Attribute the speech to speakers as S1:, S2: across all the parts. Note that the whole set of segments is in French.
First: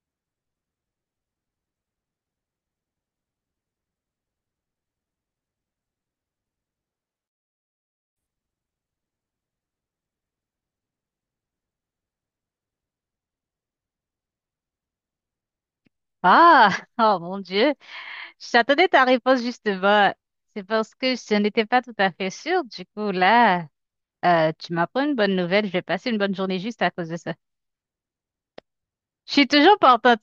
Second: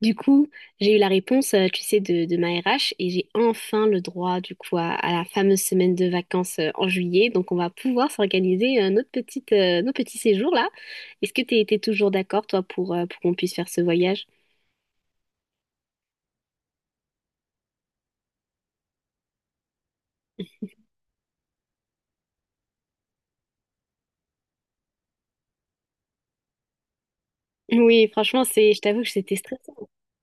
S1: Du coup, j'ai eu la réponse, tu sais, de ma RH et j'ai enfin le droit, du coup, à la fameuse semaine de vacances en juillet. Donc, on va pouvoir s'organiser nos petits séjours là. Est-ce que tu étais toujours d'accord, toi, pour qu'on puisse faire ce voyage?
S2: Ah, oh mon Dieu, j'attendais ta réponse justement. C'est parce que je n'étais pas tout à fait sûre. Du coup, là, tu m'apprends une bonne nouvelle. Je vais passer une bonne journée juste à cause de ça.
S1: Oui, franchement, je t'avoue que
S2: Je
S1: c'était
S2: suis
S1: stressant.
S2: toujours partante.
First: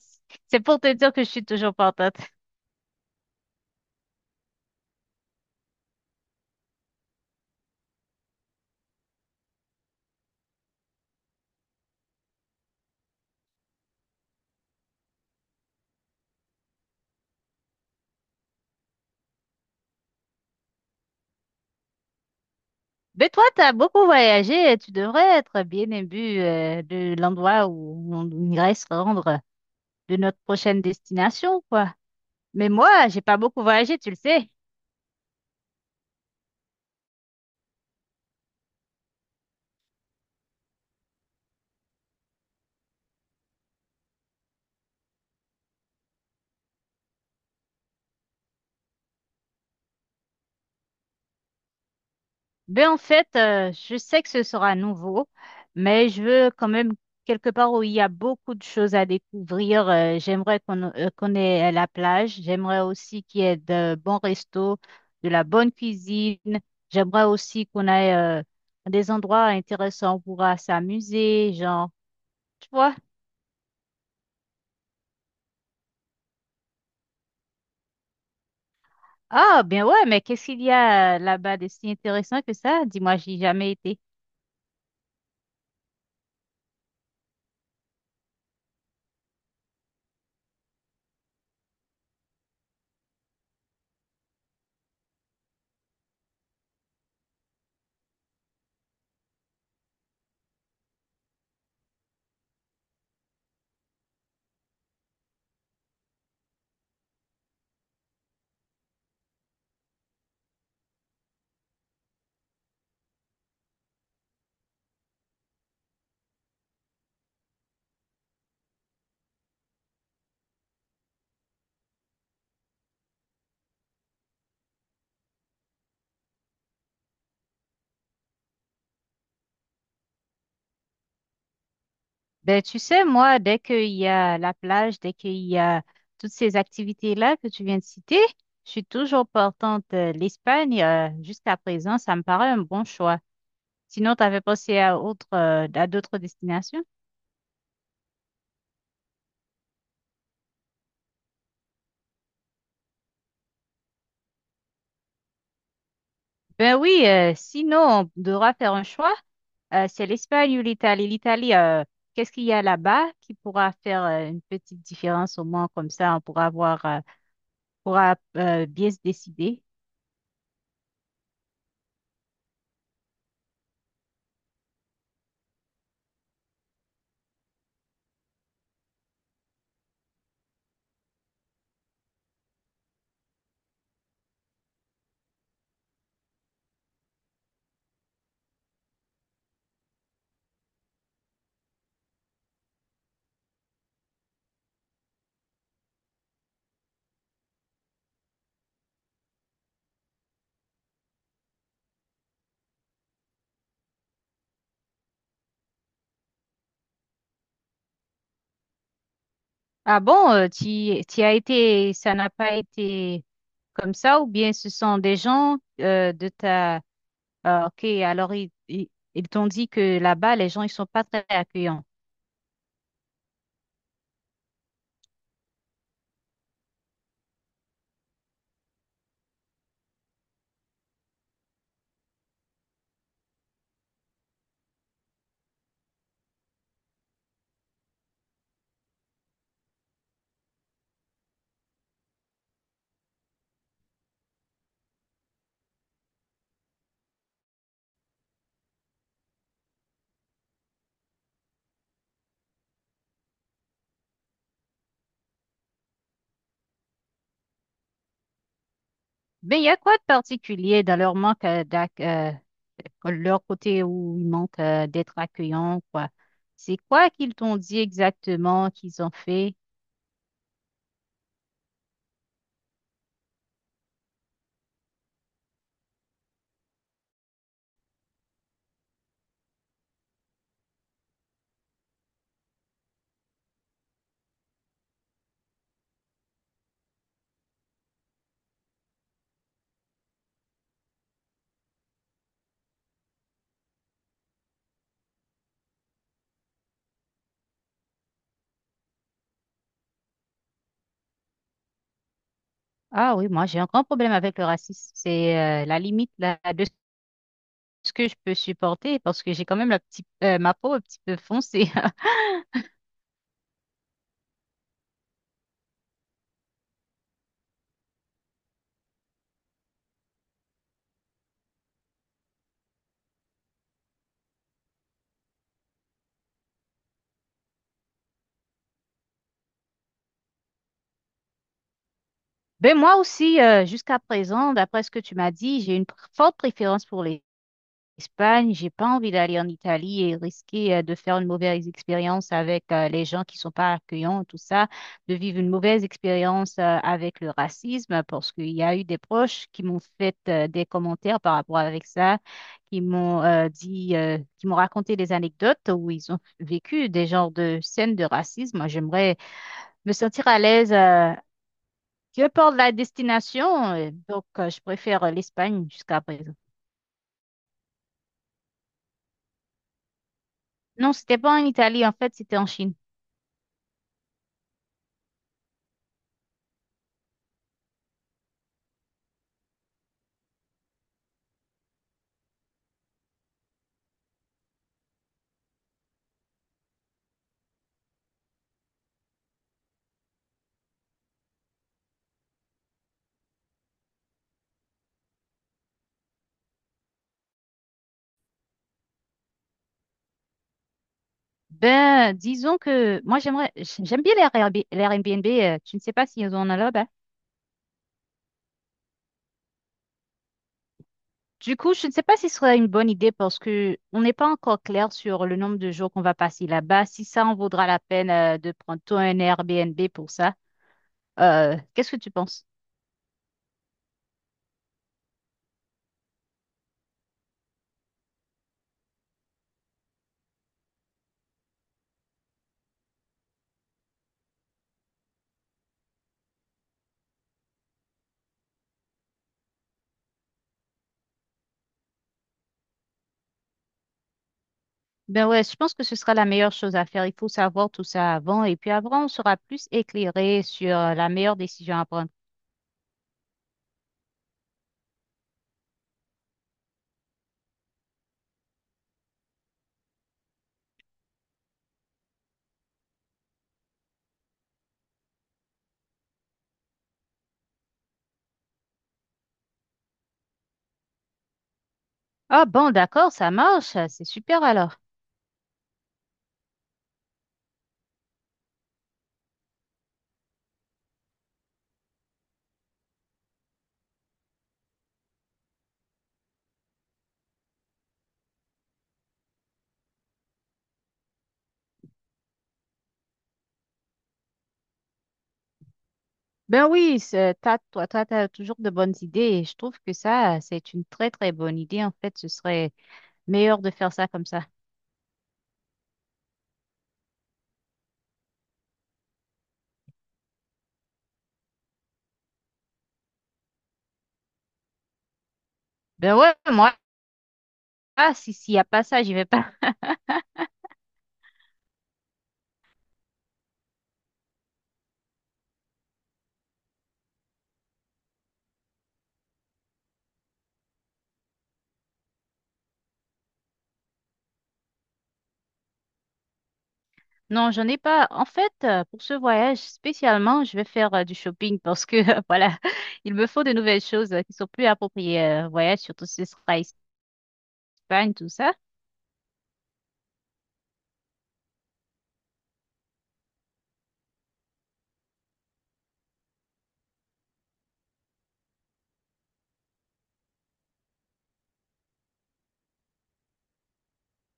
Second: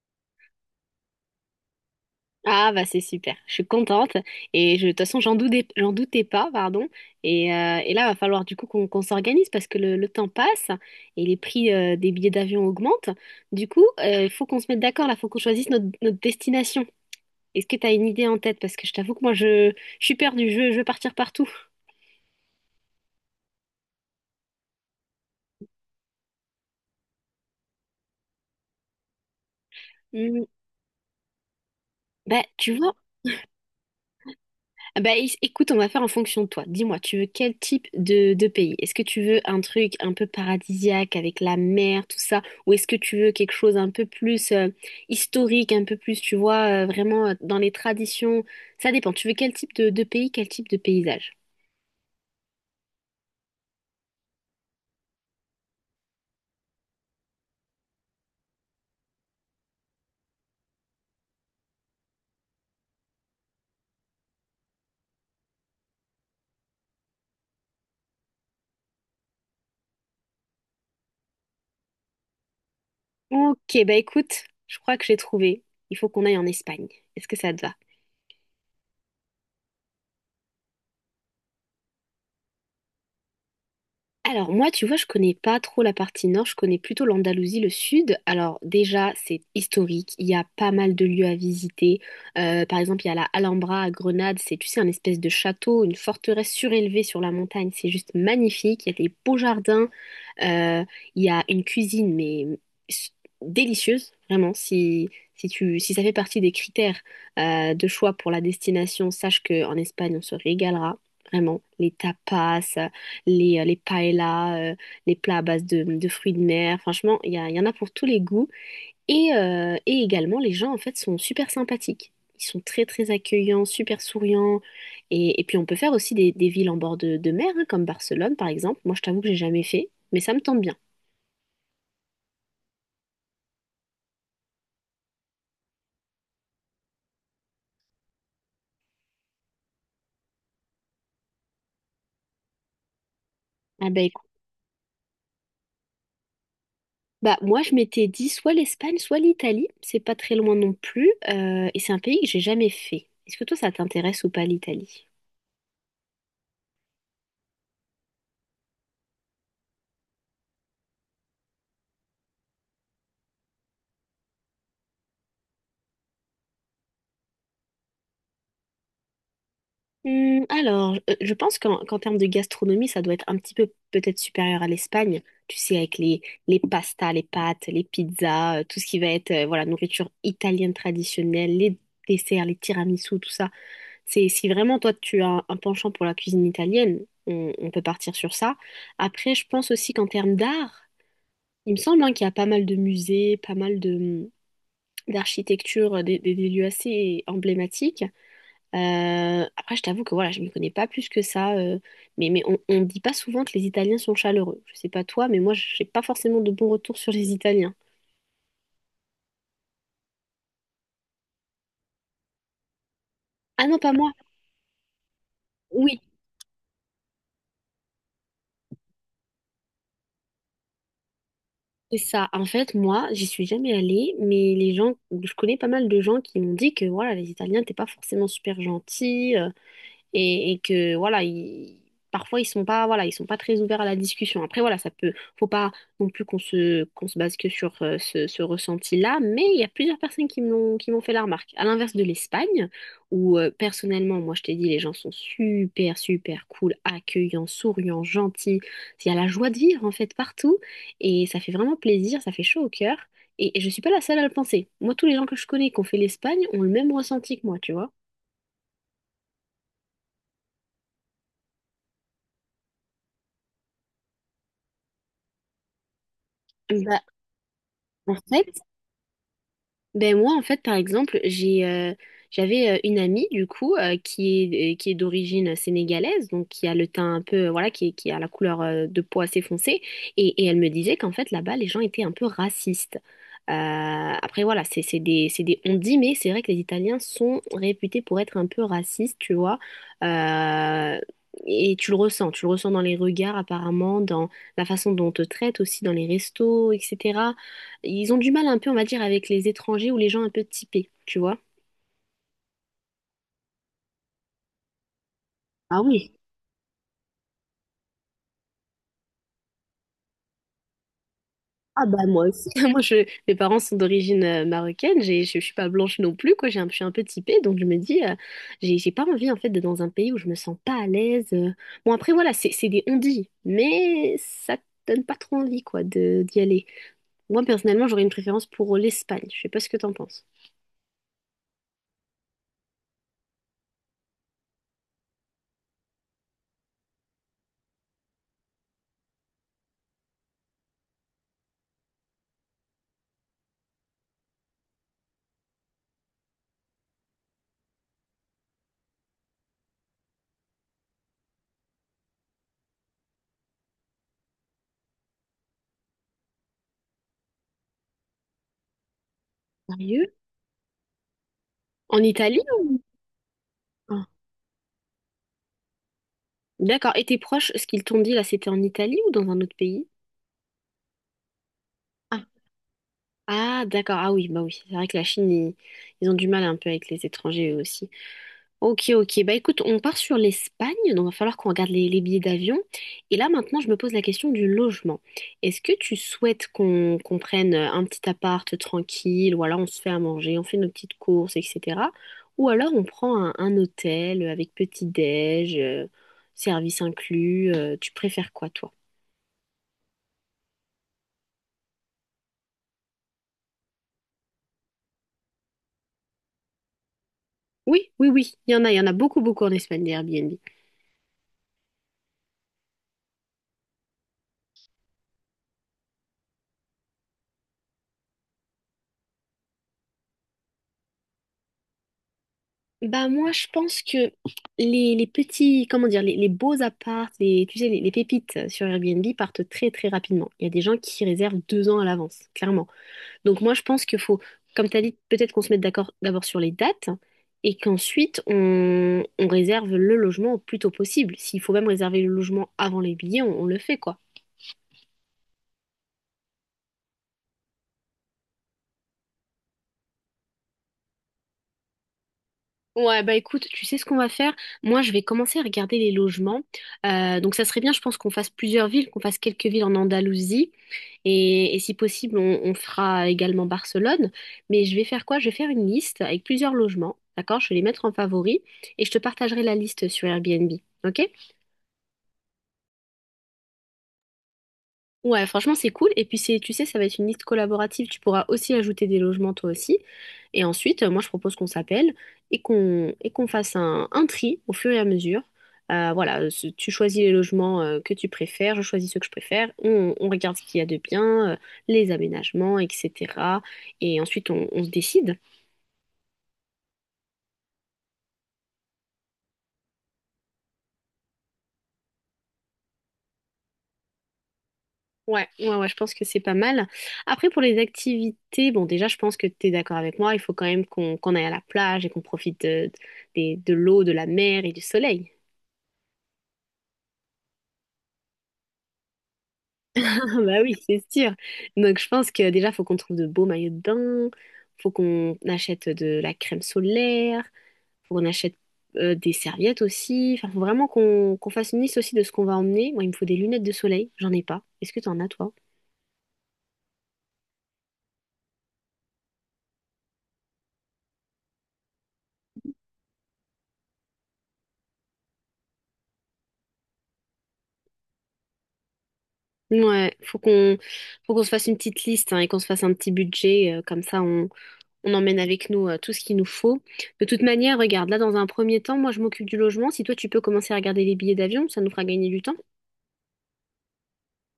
S2: C'est pour te dire que je suis toujours partante.
S1: Ah bah c'est super, je suis contente et de toute façon j'en doutais pas, pardon. Et là va falloir du coup qu'on s'organise parce que le temps passe et les prix des billets d'avion augmentent. Du coup, il faut qu'on se mette d'accord là, faut qu'on choisisse notre destination. Est-ce que tu as une idée en tête? Parce que je t'avoue que moi je suis perdue, je veux partir partout.
S2: Mais toi, tu as beaucoup voyagé et tu devrais être bien imbu de l'endroit où on irait se rendre, de notre
S1: Hmm,
S2: prochaine destination, quoi.
S1: Bah
S2: Mais
S1: tu vois.
S2: moi, j'ai pas beaucoup voyagé, tu le sais.
S1: Ah bah, écoute, on va faire en fonction de toi. Dis-moi, tu veux quel type de pays? Est-ce que tu veux un truc un peu paradisiaque avec la mer, tout ça? Ou est-ce que tu veux quelque chose un peu plus historique, un peu plus, tu vois, vraiment dans les traditions? Ça dépend. Tu veux quel type de pays, quel type de paysage?
S2: Ben en fait, je sais que ce sera nouveau, mais je veux quand même quelque part où il y a beaucoup de choses à découvrir. J'aimerais qu'on ait la plage. J'aimerais aussi qu'il y ait de bons restos, de la bonne cuisine. J'aimerais aussi qu'on ait des endroits intéressants où on pourra s'amuser, genre, tu vois.
S1: Ok, bah écoute, je crois que j'ai trouvé. Il faut qu'on aille en Espagne. Est-ce que ça te va?
S2: Ah, bien ouais, mais qu'est-ce qu'il y a là-bas de si intéressant que ça? Dis-moi, j'y ai jamais été.
S1: Alors moi, tu vois, je connais pas trop la partie nord, je connais plutôt l'Andalousie, le sud. Alors déjà, c'est historique, il y a pas mal de lieux à visiter. Par exemple, il y a la Alhambra à Grenade, c'est, tu sais, un espèce de château, une forteresse surélevée sur la montagne, c'est juste magnifique, il y a des beaux jardins, euh, il y a une cuisine, mais s- délicieuse, vraiment. Si ça fait partie des critères de choix pour la destination, sache qu'en Espagne, on se régalera, vraiment. Les tapas, les paellas, les plats à base de fruits de mer. Franchement, il y en a pour tous les goûts. Et également, les gens, en fait, sont super sympathiques. Ils sont très, très accueillants, super souriants. Et puis, on peut faire aussi des villes en bord de mer, hein, comme Barcelone, par exemple. Moi, je t'avoue que j'ai jamais fait, mais ça me tente bien.
S2: Ben, tu sais, moi, dès qu'il y a la plage, dès qu'il y a toutes ces activités-là que tu viens de citer, je suis toujours portante. L'Espagne, jusqu'à présent, ça me paraît un bon choix.
S1: Ah bah
S2: Sinon,
S1: écoute,
S2: tu avais pensé à à d'autres destinations?
S1: bah moi je m'étais dit soit l'Espagne, soit l'Italie, c'est pas très loin non plus, et c'est un pays que j'ai jamais fait. Est-ce que toi ça t'intéresse ou pas l'Italie?
S2: Ben oui, sinon, on devra faire un choix. C'est l'Espagne ou l'Italie. L'Italie, qu'est-ce qu'il y a là-bas qui pourra faire une petite différence au moins comme ça, on pourra voir, pourra bien se décider.
S1: Alors, je pense qu'en termes de gastronomie, ça doit être un petit peu peut-être supérieur à l'Espagne. Tu sais, avec les pastas, les pâtes, les pizzas, tout ce qui va être voilà, nourriture italienne traditionnelle, les desserts, les tiramisus, tout ça. Si vraiment toi, tu as un penchant pour la cuisine italienne, on peut partir sur ça. Après, je pense aussi qu'en termes d'art, il me semble hein, qu'il y a pas mal de musées, pas mal de d'architecture des lieux assez emblématiques. Après, je t'avoue que voilà, je ne m'y connais pas plus que ça. Mais on ne dit pas souvent que les Italiens sont chaleureux. Je sais pas toi, mais moi, j'ai pas forcément de bons retours sur les Italiens.
S2: Ah bon, tu, as été, ça n'a pas été
S1: Ah non, pas
S2: comme
S1: moi.
S2: ça, ou bien ce sont des gens
S1: Oui,
S2: de ta... Ah, ok, alors ils t'ont dit que là-bas, les gens, ils sont pas très accueillants.
S1: c'est ça. En fait, moi, j'y suis jamais allée, mais les gens, je connais pas mal de gens qui m'ont dit que voilà, les Italiens, t'es pas forcément super gentils. Et que voilà parfois ils sont pas très ouverts à la discussion. Après voilà, ça peut, faut pas non plus qu'on se base que sur ce ressenti-là, mais il y a plusieurs personnes qui me l'ont, qui m'ont fait la remarque, à l'inverse de l'Espagne où personnellement moi je t'ai dit les gens sont super super cool, accueillants, souriants, gentils. Il y a la joie de vivre en fait partout, et ça fait vraiment plaisir, ça fait chaud au cœur, et je suis pas la seule à le penser. Moi, tous les gens que je connais qui ont fait l'Espagne ont le même ressenti que moi, tu vois.
S2: Mais il y a quoi de particulier dans leur manque leur côté où ils manquent d'être accueillants, quoi? C'est
S1: Bah,
S2: quoi qu'ils t'ont dit
S1: en fait,
S2: exactement qu'ils ont fait?
S1: Ben moi en fait par exemple j'avais une amie du coup qui est d'origine sénégalaise donc qui a le teint un peu voilà qui a la couleur de peau assez foncée, et elle me disait qu'en fait là-bas les gens étaient un peu racistes. Après voilà c'est des on dit mais c'est vrai que les Italiens sont réputés pour être un peu racistes, tu vois. Euh, et tu le ressens dans les regards, apparemment, dans la façon dont on te traite aussi, dans les restos, etc. Ils ont du mal un peu, on va dire, avec les étrangers ou les gens un peu typés, tu vois.
S2: Ah oui, moi j'ai un grand problème avec le racisme. C'est la
S1: Ah
S2: limite
S1: oui.
S2: là, ce que je peux supporter parce que j'ai quand même la petite, ma peau un petit peu foncée.
S1: Ah bah moi aussi. Moi, mes parents sont d'origine marocaine, je suis pas blanche non plus, quoi. Je suis un peu typée, donc je me dis, j'ai pas envie en fait d'être dans un pays où je me sens pas à l'aise. Bon, après, voilà, c'est des on-dit, mais ça te donne pas trop envie, quoi, d'y aller. Moi, personnellement, j'aurais une préférence pour l'Espagne. Je sais pas ce que t'en penses.
S2: Ben moi aussi, jusqu'à présent, d'après ce que tu m'as dit, j'ai une forte préférence pour les Espagne, j'ai pas envie d'aller en Italie et risquer de faire une mauvaise expérience avec les gens qui sont pas accueillants, tout ça, de vivre une mauvaise expérience avec le racisme, parce qu'il y a eu des proches qui m'ont fait des commentaires par rapport avec ça, qui m'ont qui m'ont raconté des anecdotes où ils ont vécu des genres de scènes de racisme. Moi, j'aimerais me
S1: Sérieux?
S2: sentir à l'aise,
S1: En
S2: peu
S1: Italie
S2: importe la
S1: ou...?
S2: destination,
S1: Ah,
S2: je préfère l'Espagne jusqu'à présent.
S1: d'accord. Et tes proches, ce qu'ils t'ont dit là, c'était en Italie ou dans un autre pays?
S2: Non, c'était pas en Italie, en fait, c'était en Chine.
S1: Ah, d'accord. Ah oui, bah oui. C'est vrai que la Chine, ils ont du mal un peu avec les étrangers eux aussi. Ok, ok. Bah écoute, on part sur l'Espagne, donc il va falloir qu'on regarde les billets d'avion. Et là, maintenant, je me pose la question du logement. Est-ce que tu souhaites qu'on prenne un petit appart tranquille, ou alors on se fait à manger, on fait nos petites courses, etc. Ou alors on prend un hôtel avec petit-déj, service inclus. Tu préfères quoi, toi?
S2: Ben, disons que moi j'aimerais, j'aime bien les Airbnb, tu ne sais pas s'ils en ont là-bas.
S1: Oui, oui, oui. Il y en a beaucoup, beaucoup en Espagne, des Airbnb.
S2: Du coup, je ne sais pas si ce serait une bonne idée parce que on n'est pas encore clair sur le nombre de jours qu'on va passer là-bas, si ça en vaudra la peine de prendre toi un Airbnb pour ça. Qu'est-ce que tu penses?
S1: Bah moi je pense que les petits, comment dire, les beaux apparts, les, tu sais, les pépites sur Airbnb partent très très rapidement. Il y a des gens qui réservent 2 ans à l'avance, clairement. Donc moi je pense qu'il faut, comme tu as dit, peut-être qu'on se mette d'accord d'abord sur les dates et qu'ensuite on réserve le logement au plus tôt possible. S'il faut même réserver le logement avant les billets, on le fait quoi.
S2: Ben ouais, je pense que ce sera la meilleure chose à faire. Il faut savoir tout ça avant et puis avant, on sera plus éclairé sur la meilleure décision à prendre.
S1: Ouais, bah écoute, tu sais ce qu'on va faire? Moi, je vais commencer à regarder les logements. Donc, ça serait bien, je pense, qu'on fasse plusieurs villes, qu'on fasse quelques villes en Andalousie. Et si possible, on fera également Barcelone. Mais je vais faire quoi? Je vais faire une liste avec plusieurs logements. D'accord? Je vais les mettre en favori et je te partagerai la liste sur Airbnb. OK?
S2: Ah bon, d'accord, ça marche, c'est super alors.
S1: Ouais, franchement, c'est cool. Et puis, tu sais, ça va être une liste collaborative. Tu pourras aussi ajouter des logements, toi aussi. Et ensuite, moi, je propose qu'on s'appelle et qu'on fasse un tri au fur et à mesure. Voilà, tu choisis les logements que tu préfères, je choisis ceux que je préfère. On regarde ce qu'il y a de bien, les aménagements, etc. Et ensuite, on se décide.
S2: Ben oui, t'as, toi, t'as toujours de bonnes idées et je trouve que ça, c'est une très, très bonne idée. En fait, ce serait meilleur de faire ça comme ça.
S1: Ouais, ouais, ouais, je pense que c'est pas mal. Après, pour les activités, bon, déjà, je pense que tu es d'accord avec moi, il faut quand même qu'on aille à la plage et qu'on profite de l'eau, de la mer et du soleil.
S2: Ben ouais, moi, ah, si, s'il y a pas ça, j'y vais pas.
S1: Ah bah oui, c'est sûr. Donc, je pense que déjà, faut qu'on trouve de beaux maillots de bain, faut qu'on achète de la crème solaire, faut qu'on achète des serviettes aussi. Enfin, faut vraiment qu'on fasse une liste aussi de ce qu'on va emmener. Moi, il me faut des lunettes de soleil, j'en ai pas. Est-ce que tu en as, toi?
S2: Non, j'en ai pas. En fait, pour ce voyage spécialement, je vais faire du shopping parce que, voilà, il me faut de nouvelles choses qui sont plus appropriées au voyage, surtout si ce sera Espagne, tout ça.
S1: Ouais, faut qu'on se fasse une petite liste hein, et qu'on se fasse un petit budget, comme ça on emmène avec nous tout ce qu'il nous faut. De toute manière, regarde, là dans un premier temps, moi je m'occupe du logement. Si toi tu peux commencer à regarder les billets d'avion, ça nous fera gagner du temps.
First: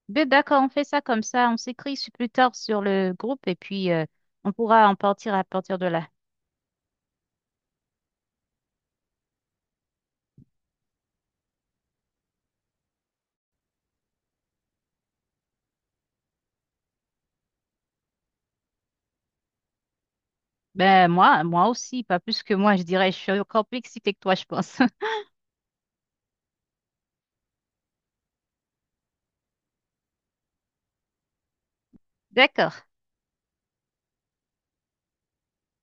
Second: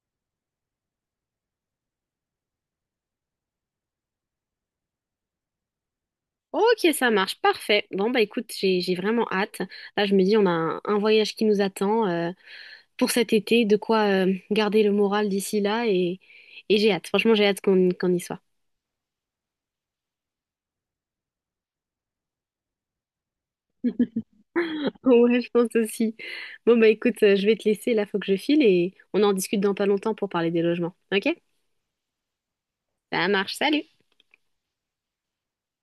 S2: Ben d'accord, on fait ça comme ça. On s'écrit plus tard sur le groupe et puis on pourra en partir à partir de là.
S1: Ok, ça marche, parfait. Bon bah écoute, j'ai vraiment hâte. Là je me dis on a un voyage qui nous attend pour cet été, de quoi garder le moral d'ici là et j'ai hâte. Franchement j'ai hâte qu'on y soit.
S2: Ben moi, moi aussi, pas plus que moi, je dirais. Je suis encore plus excitée que toi, je pense.
S1: Ouais, je pense aussi. Bon, bah écoute, je vais te laisser, là, faut que je file et on en discute dans pas longtemps pour parler des logements. Ok?
S2: D'accord.
S1: Ça marche, salut!